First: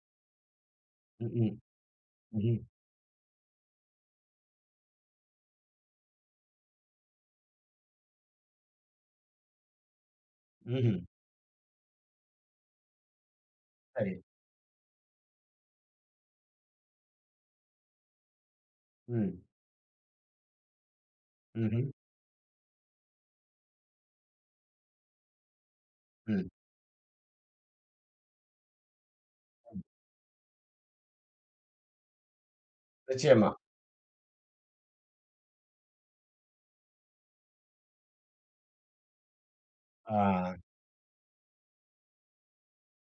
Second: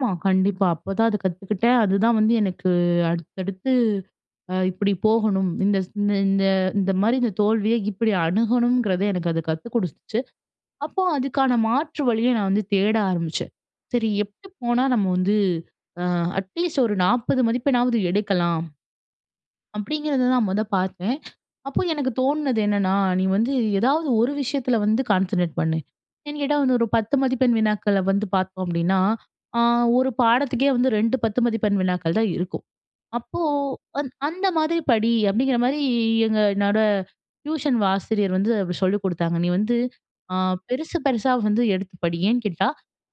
ஆமா, கண்டிப்பா. அப்போ தான் அது ம்ஹ்ம், கத்துக்கிட்டேன். அதுதான் வந்து ம், ம். எனக்கு அடுத்தடுத்து அ இப்பிடி போகணும். இந்தஸ் இந்த, இந்த, இந்தமாரி இந்த தோல்விய இப்பிடி அணுகணுங்கிறதே எனக்கு அது கத்து குடுத்துச்சு. அப்போ ம்ஹ்ம். அதுக்கான மாற்று வழிய நான் வந்து தேட ஆரம்பிச்சேன். சரி, சரி. எப்பிடி போனா நம்ம வந்து, அ அட்லீஸ்ட் ஒரு 40 மதிப்பெண்ணாவது எடுக்கலாம். ம். அப்பிடிங்கிறத தான் மொத பார்த்தேன். அப்போ ம்ஹ்ம். எனக்கு தோணுனது என்னன்னா, நீ வந்து ஏதாவது ஒரு விஷயத்தில வந்து கான்சன்ட்ரேட் பண்ணு. ஏன்னு ம். கேட்டா வந்து ஒரு 10 மதிப்பெண் வினாக்கள வந்து பார்த்தோம் அப்பிடின்னா, அ ம். ஒரு பாடத்துக்கே வந்து 2, 10 மதிப்பெண் வினாக்கள் தான் இருக்கும். அப்போ நிச்சயமா. அந் அந்தமாதிரி படி அப்பிடிங்கிற மாரி எங்க நட டியூஷன் ஆசிரியர் வந்து அப்பிடி சொல்லிக் கொடுத்தாங்க. "நீ வந்து ஆ. அ பெருசு, பெருசா வந்து எடுத்து படி! ஏன்னு கேட்டா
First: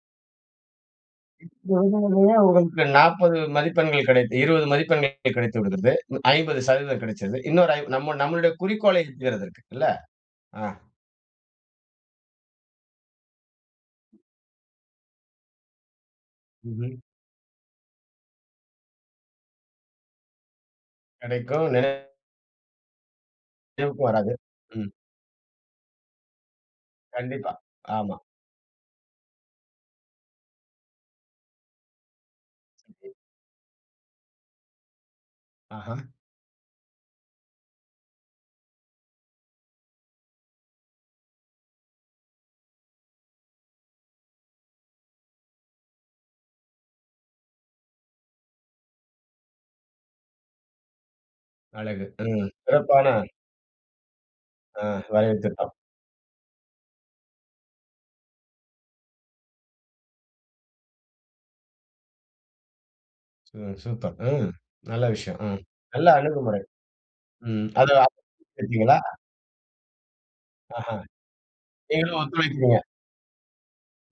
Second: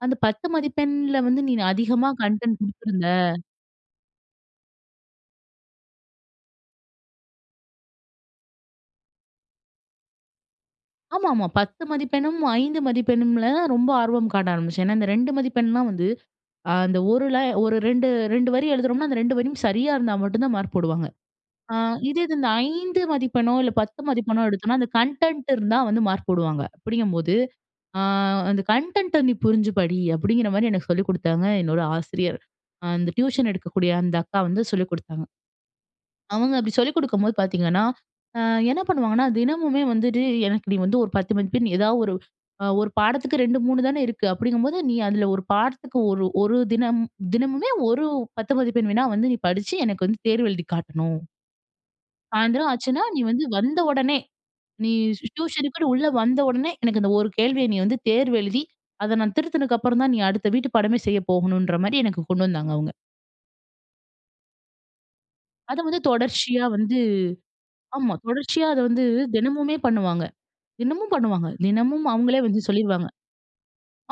அந்த 10 மதிப்பெண்ல வந்து நீனு அதிகமா கன்டென்ட் [unintelligible] குடுத்துருந்த." 40 மதிப்பெண்கள் கிடைத் 20 மதிப்பெண்கள் [unintelligible] கிடைத்து விடுகிறது. 50% கிடைச்சிருது. இன்னொரு ஐம் நம்ம, நம்மளுடைய குறிக்கோளை [unintelligible] இல்ல. ஆ. ஆமா, ஆமா. பத்து மதிப்பெண்ணும், ஐந்து மதிப்பெண்ணும்ல ரொம்ப ஆர்வம் காட்ட ஆரம்பிச்சேன். ஏன்னா, இந்த 2 மதிப்பெண்லாம் வந்து, அ ம்ஹ்ம். அந்த ஒருல ஒரு 2, 2 வரி எழுதுறோம்னா அந்த 2 வரியும் சரியா இருந்தா மட்டும் தான் மார்க் போடுவாங்க. கிடைக்கும் அ [unintelligible] இதே இது இந்த 5 மதிப்பெண்ணோ, இல்ல 10 [unintelligible] வராது. மதிப்பெண்ணோ எடுத்தோன்னா, ம். அந்த கன்டென்ட் இருந்தா வந்து மார்க் போடுவாங்க, அப்பிடிங்கம்போது கண்டிப்பா. அ ஆமா. அந்த கன்டென்ட்ட நீ புரிஞ்சு படி, அப்பிடிங்கிறமாரி எனக்கு சொல்லிக் குடுத்தாங்க என்னோட ஆசிரியர். அ அந்த டியூஷன் எடுக்கக்கூடிய அந்த அக்கா வந்து சொல்லிக் குடுத்தாங்க. அஹா. அவங்க அப்பிடி சொல்லிக் குடுக்கும்போது பார்த்தீங்கன்னா, அ என்ன பண்ணுவாங்கன்னா, "தினமுமே வந்துட்டு எனக்கு நீ வந்து ஒரு 10 மதிப்பெண் ஏதா ஒரு, அ ஒரு பாடத்துக்கு 2, 3 தானே இருக்கு, அப்பிடிங்கம்போது நீ அதில ஒரு பாடத்துக்கு ஒரு ஒரு தினம் தினமுமே ஒரு 10 மதிப்பெண் வினா வந்து நீ படிச்சி எனக்கு வந்து தேர்வு எழுதி காட்டணும்." அழகு. ம், "சாயந்திரம் ஆச்சுனா, சிறப்பான. நீ வந்து வந்த உடனே, அ, நீ வரைவு திட்டம். டியூஷனுக்குன்னு உள்ள வந்த உடனே, எனக்கு இந்த ஒரு கேள்விய நீ வந்து தேர்வு எழுதி, அத நான் திருத்தினக்கு அப்புறம் தான், நீ அடுத்த வீட்டு பாடமே செய்ய போகணும்ன்றமாரி" எனக்கு கொண்டு வந்தாங்க, அவுங்க. ம். சூப்பர். ம். நல்ல விஷயம். ம். அத வந்து நல்ல அணுகுமுறை. தொடர்ச்சியா வந்து, ம். அத ஆமா [unintelligible] தொடர்ச்சியா அத எடுத்தீங்களா? வந்து தினமுமே பண்ணுவாங்க. அஹா. தினமும் பண்ணுவாங்க. தினமும் நீங்களும் அவுங்களே வந்து ஒத்துழைக்கிறீங்க. சொல்லிருவாங்க.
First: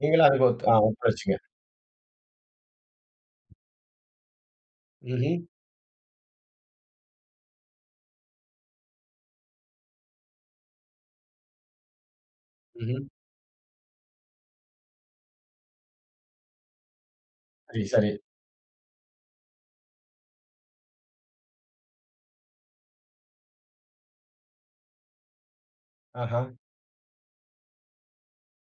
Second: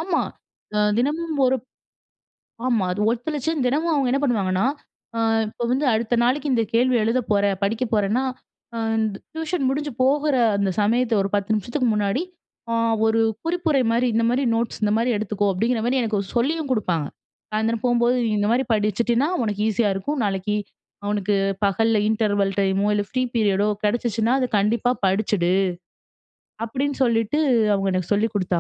ஆமா. நீங்களும் அதுக்கு ஒத் அ அ தினமும் ஒத்துழைச்சிங்க. ஒருப் ஆமா. அது ஒத்துழச்சேன், தினமும் அவுங்க என்ன பண்ணுவாங்கன்னா, "அ ம்ஹ்ம். இப்போ வந்து அடுத்த நாளைக்கு இந்த கேள்வி எழுதப் போற, படிக்க போறன்னா, அ இந் டியூஷன் முடிஞ்சு போகுற அந்த சமயத்த ஒரு 10 நிமிஷத்துக்கு முன்னாடி, அ ம்ஹ்ம். ஒரு குறிப்புரைமாரி இந்தமாரி நோட்ஸ் இந்தமாரி எடுத்துக்கோ! அப்பிடிங்கிறமாரி எனக்கு சொல்லியும் குடுப்பாங்க. சாயந்திரம் சரி, சரி. போம்போது நீ இந்தமாரி படிச்சிட்டீன்னா, உனக்கு ஈஸியா இருக்கும், நாளைக்கி, அவனுக்கு பகல்ல இன்டர்வல் டைமோ இல்ல ஃப்ரீ பீரியடோ கிடைச்சுச்சுனா, அது கண்டிப்பா படிச்சிடு," அஹா. அப்பிடின்னு சொல்லிட்டு அவுங்க எனக்கு சொல்லிக் குடுத்தாங்க.